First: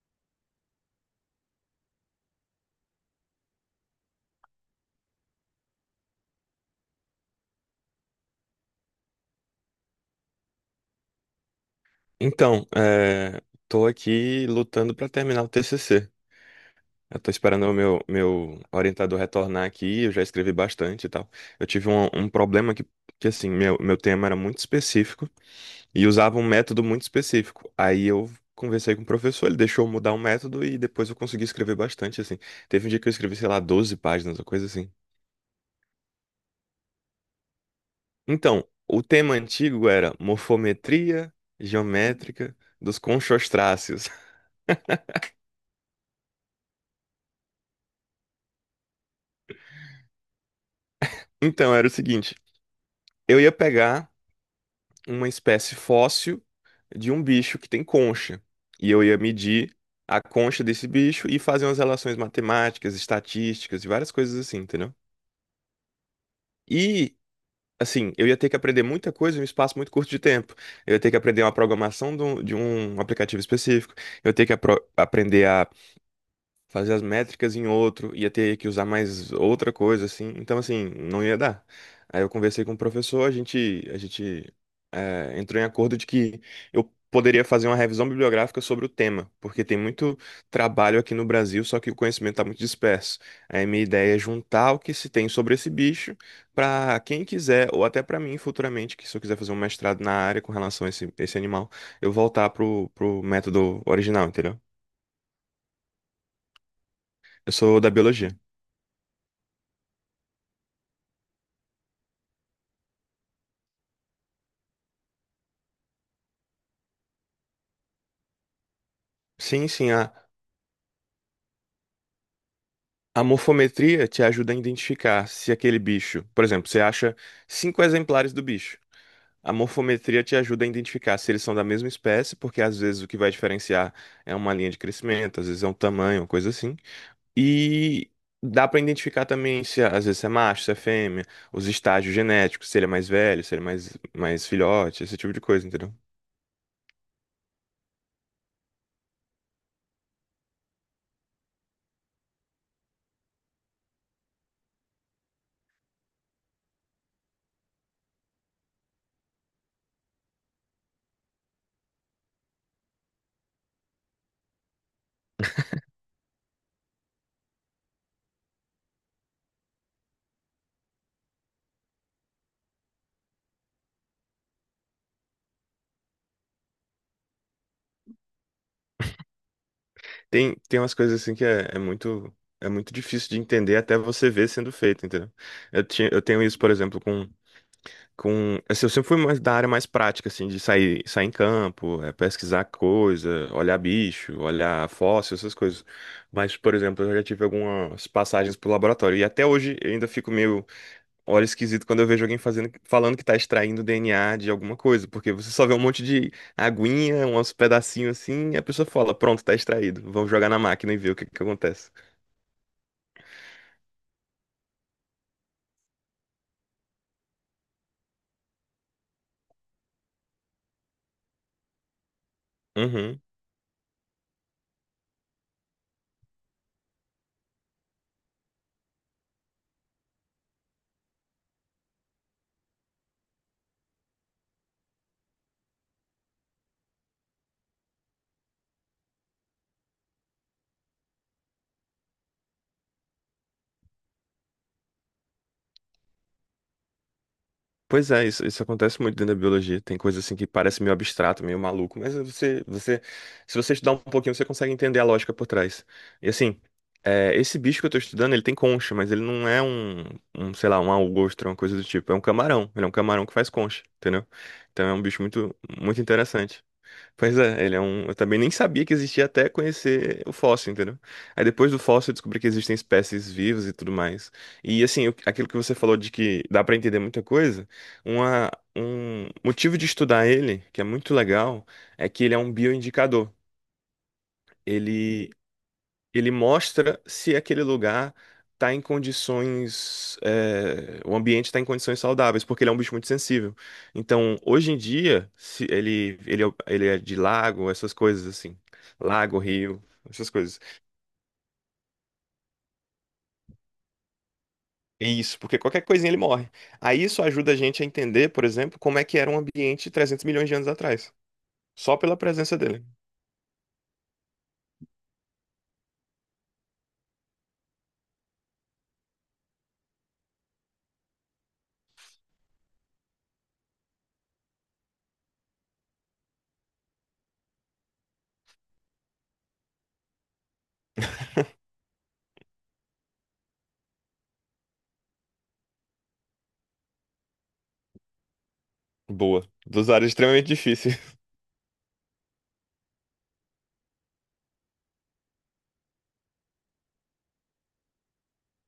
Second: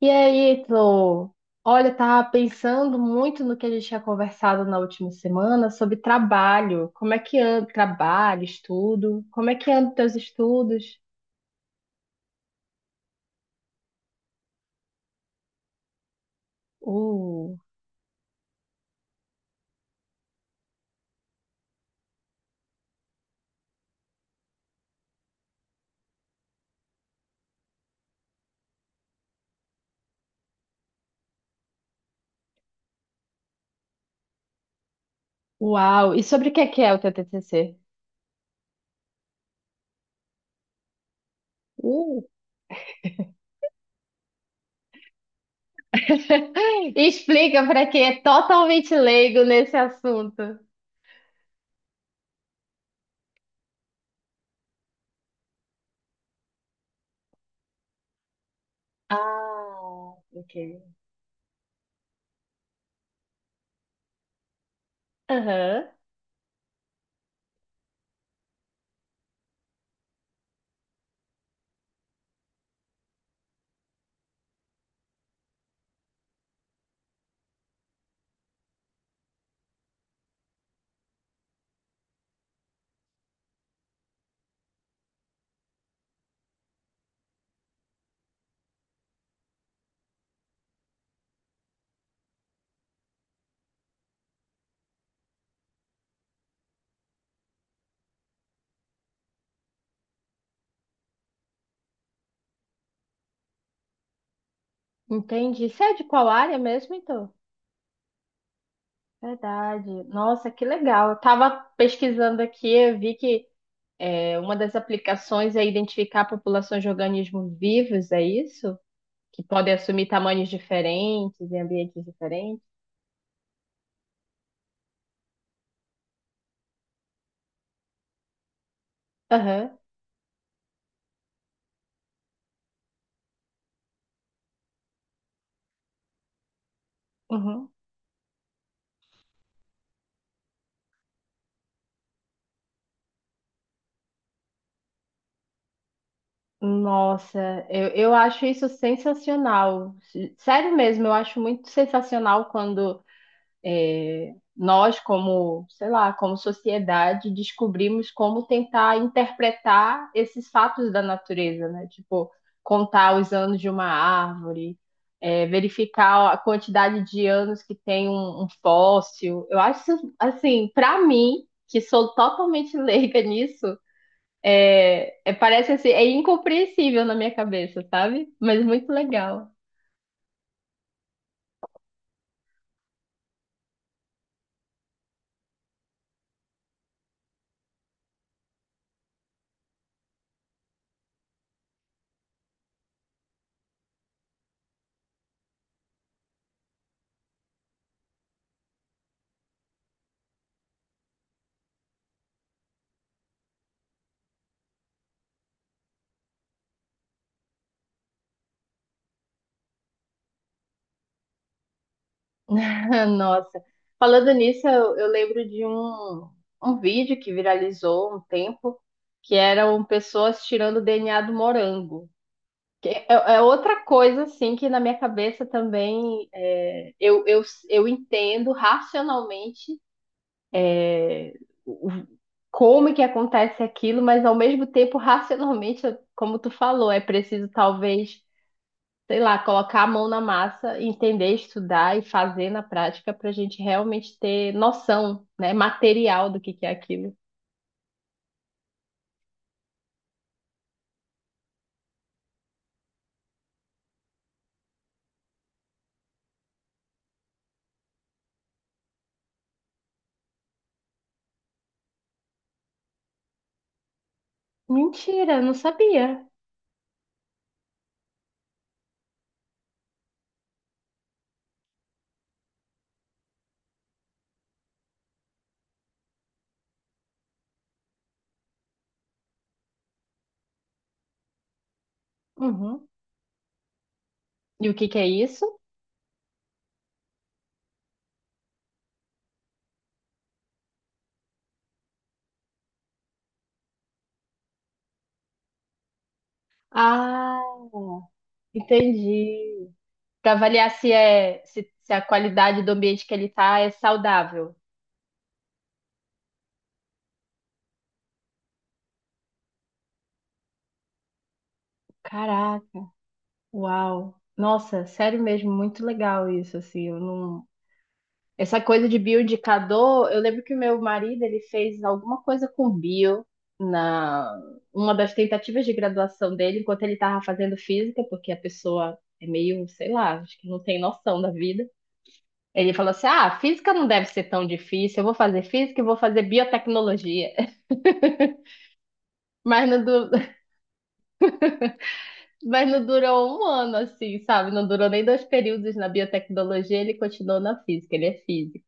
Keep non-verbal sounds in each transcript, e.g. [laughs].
E aí, Tô? Olha, eu tava pensando muito no que a gente tinha conversado na última semana sobre trabalho. Como é que anda trabalho, estudo? Como é que andam teus estudos? Então, tô aqui lutando para terminar o TCC. Eu tô Uh, esperando o meu orientador retornar aqui, eu já escrevi bastante e tal. Eu tive um problema que assim, meu tema era muito específico e usava um método muito específico. Aí eu conversei com o professor, ele deixou eu mudar o método e depois eu consegui escrever bastante, assim. Teve um dia que eu escrevi, sei lá, 12 páginas, uma coisa assim. uau! E sobre o que é o teu TCC? Então, o tema antigo era morfometria Uh. geométrica dos conchostráceos. [laughs] [laughs] Explica para quem é totalmente leigo nesse assunto. Então, era o seguinte. Eu ia pegar uma espécie fóssil de um bicho que tem concha. E eu ia medir Ah, a ok. concha desse bicho e fazer umas relações matemáticas, estatísticas e várias coisas assim, entendeu? Aham, E, assim, eu ia ter que aprender muita coisa em um espaço muito curto de tempo. Eu ia ter que aprender uma programação de um aplicativo específico. Eu ia ter que aprender a fazer as métricas em outro, ia ter que usar mais outra coisa, assim. Então, assim, não ia dar. Aí eu conversei com o professor, a gente entrou em acordo de que eu poderia fazer uma revisão bibliográfica sobre o tema, porque tem muito trabalho aqui no Brasil, só que o conhecimento está muito disperso. Aí minha ideia é juntar o que se tem sobre esse bicho para quem quiser, ou até para mim futuramente, que se eu quiser fazer um mestrado na área com relação a esse animal, eu voltar pro método original, entendeu? entendi. Você é de qual área mesmo, então? Eu sou da biologia. Verdade. Nossa, que legal. Eu tava pesquisando aqui, eu vi que uma das aplicações é identificar populações de organismos vivos, é isso? Que Sim, podem sim, assumir tamanhos diferentes em ambientes diferentes? a morfometria te ajuda a identificar se aquele bicho, por exemplo, você acha cinco exemplares do bicho. A Aham, morfometria te ajuda a identificar se eles são da mesma espécie, porque às vezes o que vai diferenciar é uma linha de crescimento, às vezes é um tamanho, uma coisa assim. uhum. E dá para identificar também se às vezes se é macho, se é fêmea, os estágios genéticos, se ele é mais velho, se ele é mais filhote, esse tipo de coisa, entendeu? Nossa, eu acho isso sensacional. Sério mesmo, eu acho muito sensacional quando é, nós, como, sei lá, como sociedade, descobrimos como tentar interpretar esses fatos da natureza, né? Tipo, contar os anos de uma árvore, é, verificar a quantidade de anos que tem um fóssil. Eu acho, assim, para mim, que sou totalmente [laughs] leiga nisso, é, é, parece assim, é incompreensível na minha cabeça, sabe? Mas muito legal. Tem umas coisas assim que é muito difícil de entender até você ver sendo feito, entendeu? Eu tinha, eu tenho isso, por exemplo, com assim, eu sempre fui mais da área mais prática assim, de sair em campo, é, pesquisar coisa, olhar bicho, olhar fóssil, essas coisas. Mas, por exemplo, eu já tive algumas passagens pro laboratório e até hoje eu ainda fico meio olho esquisito quando eu vejo alguém fazendo, falando que tá extraindo DNA de alguma coisa, porque você só vê um monte de aguinha, uns pedacinhos assim, e a pessoa fala, pronto, tá extraído. Vamos jogar na máquina e ver o que que acontece. [laughs] Nossa, falando nisso, eu lembro de um vídeo que viralizou um tempo, que eram pessoas tirando o DNA do morango. Que é, Uhum. é outra coisa, assim, que na minha cabeça também é, eu entendo racionalmente é, o- como que acontece aquilo, mas ao mesmo tempo, racionalmente, como tu falou, é preciso talvez sei lá, colocar a mão na massa, entender, estudar e fazer na prática para a gente realmente ter noção, né, material do que é aquilo. Pois é, isso acontece muito dentro da biologia. Tem coisa assim que parece meio abstrato, meio maluco, mas você, se você estudar um pouquinho, você consegue entender a lógica por trás. E assim, é, esse bicho que eu tô estudando, ele tem concha, mas ele não é um, sei lá, um algostra, uma coisa do tipo. É um camarão. Ele é um camarão que faz concha, entendeu? Então é um bicho Mentira, eu não muito, muito sabia. interessante. Pois é, ele é um. Eu também nem sabia que existia até conhecer o fóssil, entendeu? Aí depois do fóssil eu descobri que existem espécies vivas e tudo mais. E assim, o- aquilo que você falou de que dá pra entender muita coisa, uma, um motivo de estudar ele, que é muito legal, é que ele é um Uhum. bioindicador. E o que que é Ele isso? ele mostra se aquele lugar está em condições, é, o ambiente está em condições saudáveis, porque ele é um bicho muito sensível. Então, hoje em dia, se ele, ele é de Ah, lago, essas coisas assim, lago, entendi. rio, essas Para coisas. avaliar se é se, se a qualidade do ambiente que ele tá é saudável. É, isso, porque qualquer coisinha ele morre. Aí isso ajuda a gente a entender, por exemplo, como é que era um ambiente 300 milhões de anos atrás, só pela presença Caraca, dele. uau. Nossa, sério mesmo, muito legal isso, assim, eu não. Essa coisa de bioindicador, eu lembro que o meu marido ele fez alguma coisa com bio na uma das tentativas de graduação dele, enquanto ele estava fazendo física, porque a pessoa é meio, sei lá, acho que não tem noção da vida. Ele falou assim: "Ah, física não deve ser tão difícil. Eu vou fazer física e vou fazer biotecnologia". [laughs] Boa. Mas não, Dos áreas [laughs] extremamente difíceis. mas não durou um ano assim, sabe? Não durou nem dois períodos na biotecnologia, ele continuou na física, ele é físico.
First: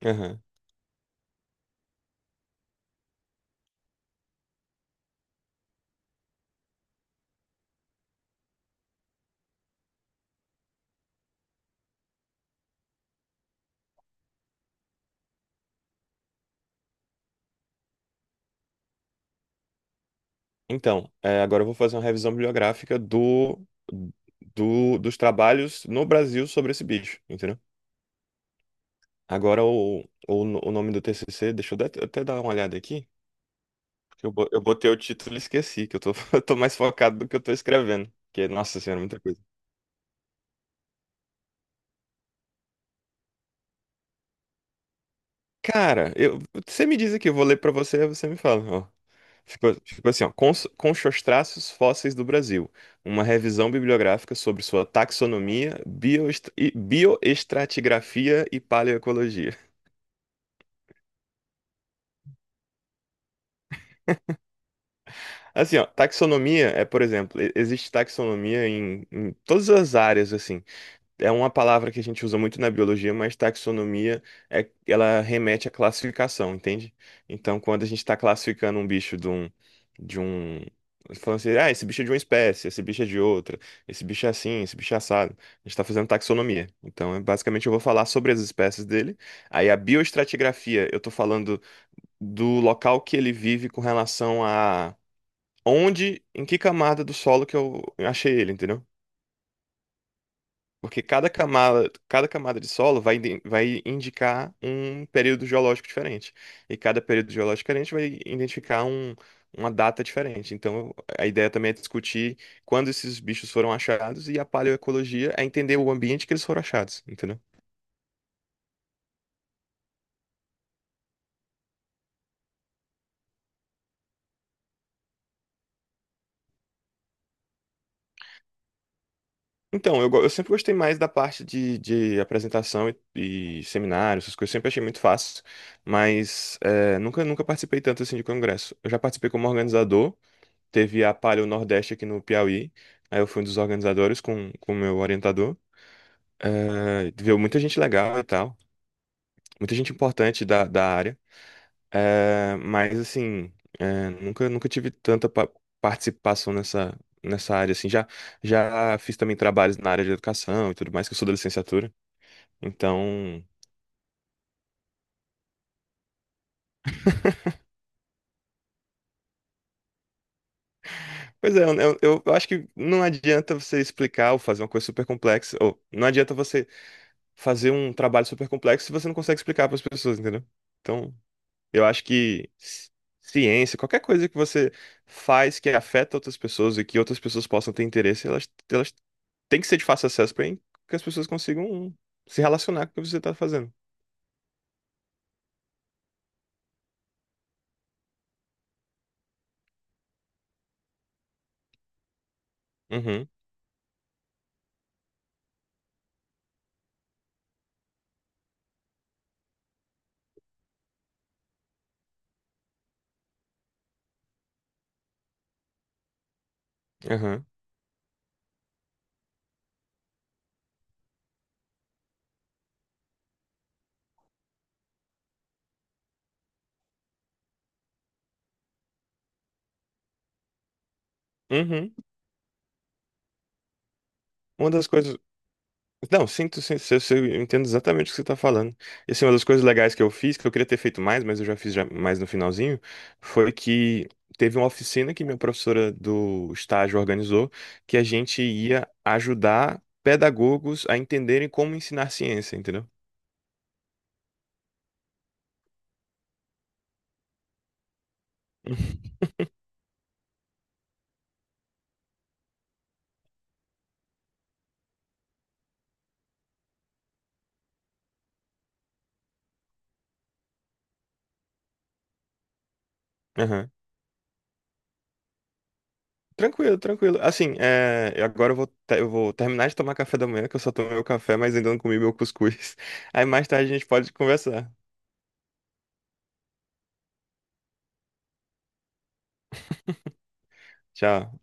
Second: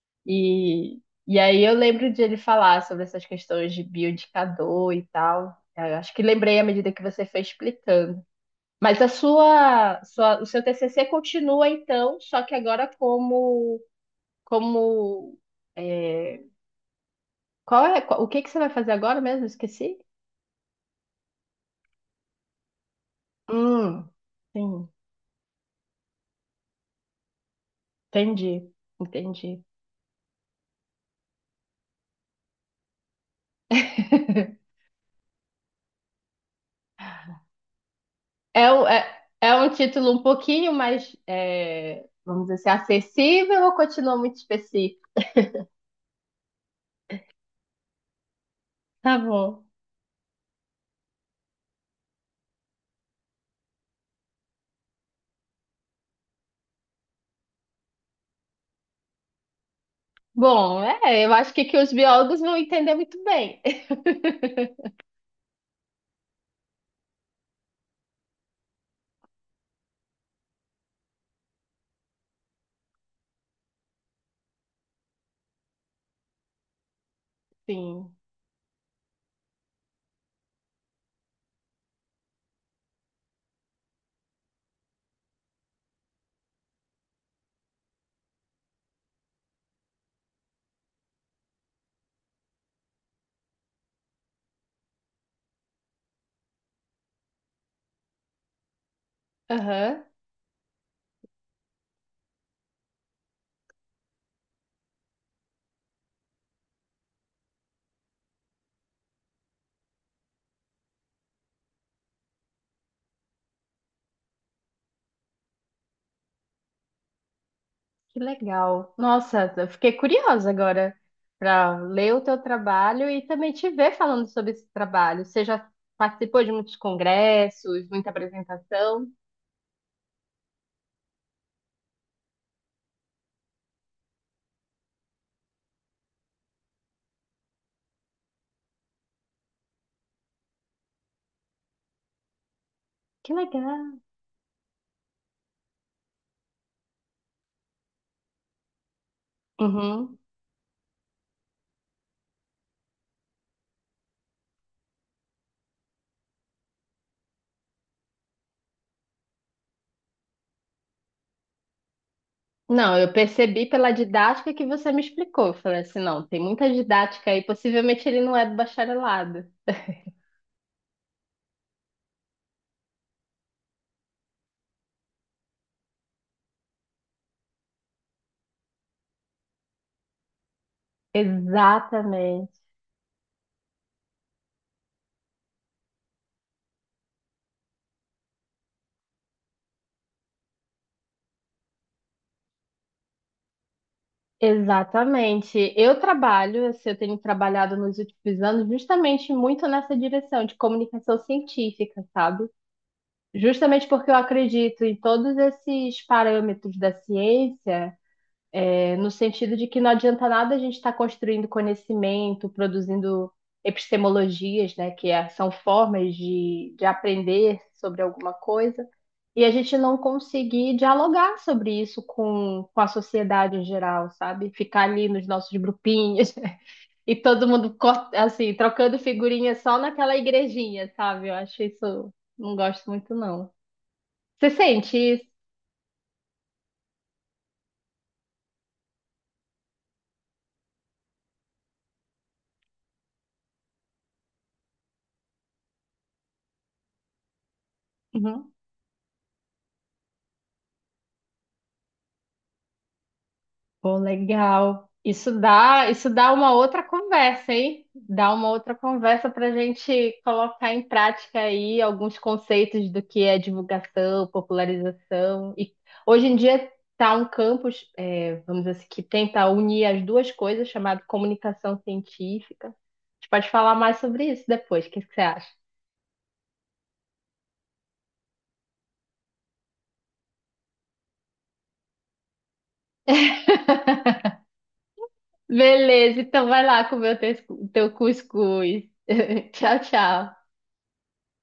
[laughs] E, e aí eu lembro de ele falar sobre essas questões de bioindicador e tal. Eu acho que lembrei à medida que você foi explicando. Mas a o seu TCC continua então, só que agora como, como, é, qual é, o que que você vai fazer agora mesmo? Esqueci. Então, é, agora eu vou fazer uma revisão bibliográfica do, Hum, sim, do- dos trabalhos no Brasil sobre esse bicho, entendeu? entendi, entendi. Agora o, no- o nome do TCC, deixa eu dar- até dar uma olhada aqui, porque eu, bo- eu [laughs] botei o título e esqueci, que eu tô, [laughs] eu tô mais focado do que eu tô escrevendo, que, É, nossa senhora, é, muita coisa. é um título um pouquinho mais, é, vamos dizer assim, acessível ou continua muito específico? Cara, eu, você me diz aqui, eu vou ler pra você, aí você me fala. Tá bom. Ficou, ficou assim, ó, com seus traços fósseis do Brasil, uma revisão bibliográfica sobre sua taxonomia, bioest- e- bioestratigrafia e paleoecologia. Bom, é, eu acho que os biólogos vão entender muito bem. [laughs] Assim, ó, taxonomia é, por exemplo, e- existe taxonomia em todas as áreas, assim, é uma palavra que a gente usa muito na biologia, mas taxonomia é, ela remete à classificação, entende? Então, quando a gente Sim. está classificando um bicho de um, de um, falando assim, ah, esse bicho é de uma espécie, esse bicho é de outra, esse bicho é assim, esse bicho é assado, a gente está fazendo taxonomia. Então, é, basicamente, eu vou falar sobre as espécies dele. Aí, a bioestratigrafia, eu estou falando do local que ele vive com relação a onde, em que camada do solo que eu achei ele, entendeu? Aham. Porque cada camada de solo vai, iden- vai indicar um período geológico diferente. E cada período geológico diferente vai identificar um- uma data diferente. Então, a ideia também é discutir quando esses bichos foram achados e a paleoecologia é entender o ambiente que eles foram achados, entendeu? Que legal. Nossa, eu fiquei curiosa agora para ler o teu trabalho e também te ver falando sobre esse trabalho. Você já participou de muitos congressos, muita apresentação? Então, eu, go- eu sempre gostei mais da parte de apresentação e seminários, essas coisas, eu sempre achei muito fácil, mas é, nunca, nunca participei tanto assim de congresso. Eu já participei como organizador. Teve a Palio Nordeste aqui no Piauí. Aí eu Que fui um dos legal. organizadores com o meu orientador. É, viu muita gente legal e tal. Muita gente Uhum. importante da área. É, mas, assim, é, nunca, nunca tive tanta participação nessa área, assim. Já, já fiz também trabalhos na área de educação e tudo mais, que eu sou da licenciatura. Não, eu Então... percebi pela didática que você me explicou. Eu falei assim, não, tem muita didática aí, possivelmente ele não é do bacharelado. Pois é, eu acho que não adianta você explicar ou fazer uma coisa super complexa, ou não adianta você fazer um trabalho super complexo se você não consegue explicar para as pessoas, entendeu? Então, eu acho que Exatamente. Ciência, qualquer coisa que você faz que afeta outras pessoas e que outras pessoas possam ter interesse, elas têm que ser de fácil acesso para que as pessoas consigam se relacionar com o que você está fazendo. Exatamente. Eu trabalho, assim, eu tenho trabalhado nos últimos anos justamente muito nessa direção de comunicação científica, sabe? Uhum, Justamente porque eu acredito em todos esses parâmetros da ciência no sentido de que não adianta nada a gente estar construindo conhecimento, produzindo epistemologias, né, que são formas de uhum, aprender sobre alguma coisa, e a gente não conseguir dialogar sobre isso com a sociedade em geral, sabe? Ficar ali nos nossos grupinhos [laughs] e todo mundo, assim, trocando figurinha só naquela igrejinha, sabe? Eu acho uhum. isso, não gosto muito, não. Você Uma das sente coisas. isso? Não, sinto, sim, eu entendo exatamente o que você está falando. E assim, uma das coisas legais que eu fiz, que eu queria ter feito mais, mas eu já fiz já mais no finalzinho, foi que teve uma oficina que minha professora do estágio organizou, que a gente Uhum. ia ajudar pedagogos a entenderem como ensinar ciência, entendeu? Pô, legal. Isso dá uma outra conversa, hein? Dá uma outra [laughs] conversa para a gente colocar em prática aí alguns conceitos do que é divulgação, popularização. E hoje em dia está um campus, é, vamos dizer assim, que tenta unir as duas coisas, chamado comunicação científica. A gente pode Aham. falar mais sobre isso depois. O que que você acha? Tranquilo, tranquilo. Assim, é, eu agora eu vou, te- eu vou terminar de tomar café da manhã, que eu só tomei meu café, mas ainda não comi meu cuscuz. [laughs] Aí mais tarde a gente [laughs] pode conversar. Beleza, então vai lá comer o teu cuscuz. [laughs] Tchau, tchau. Tchau.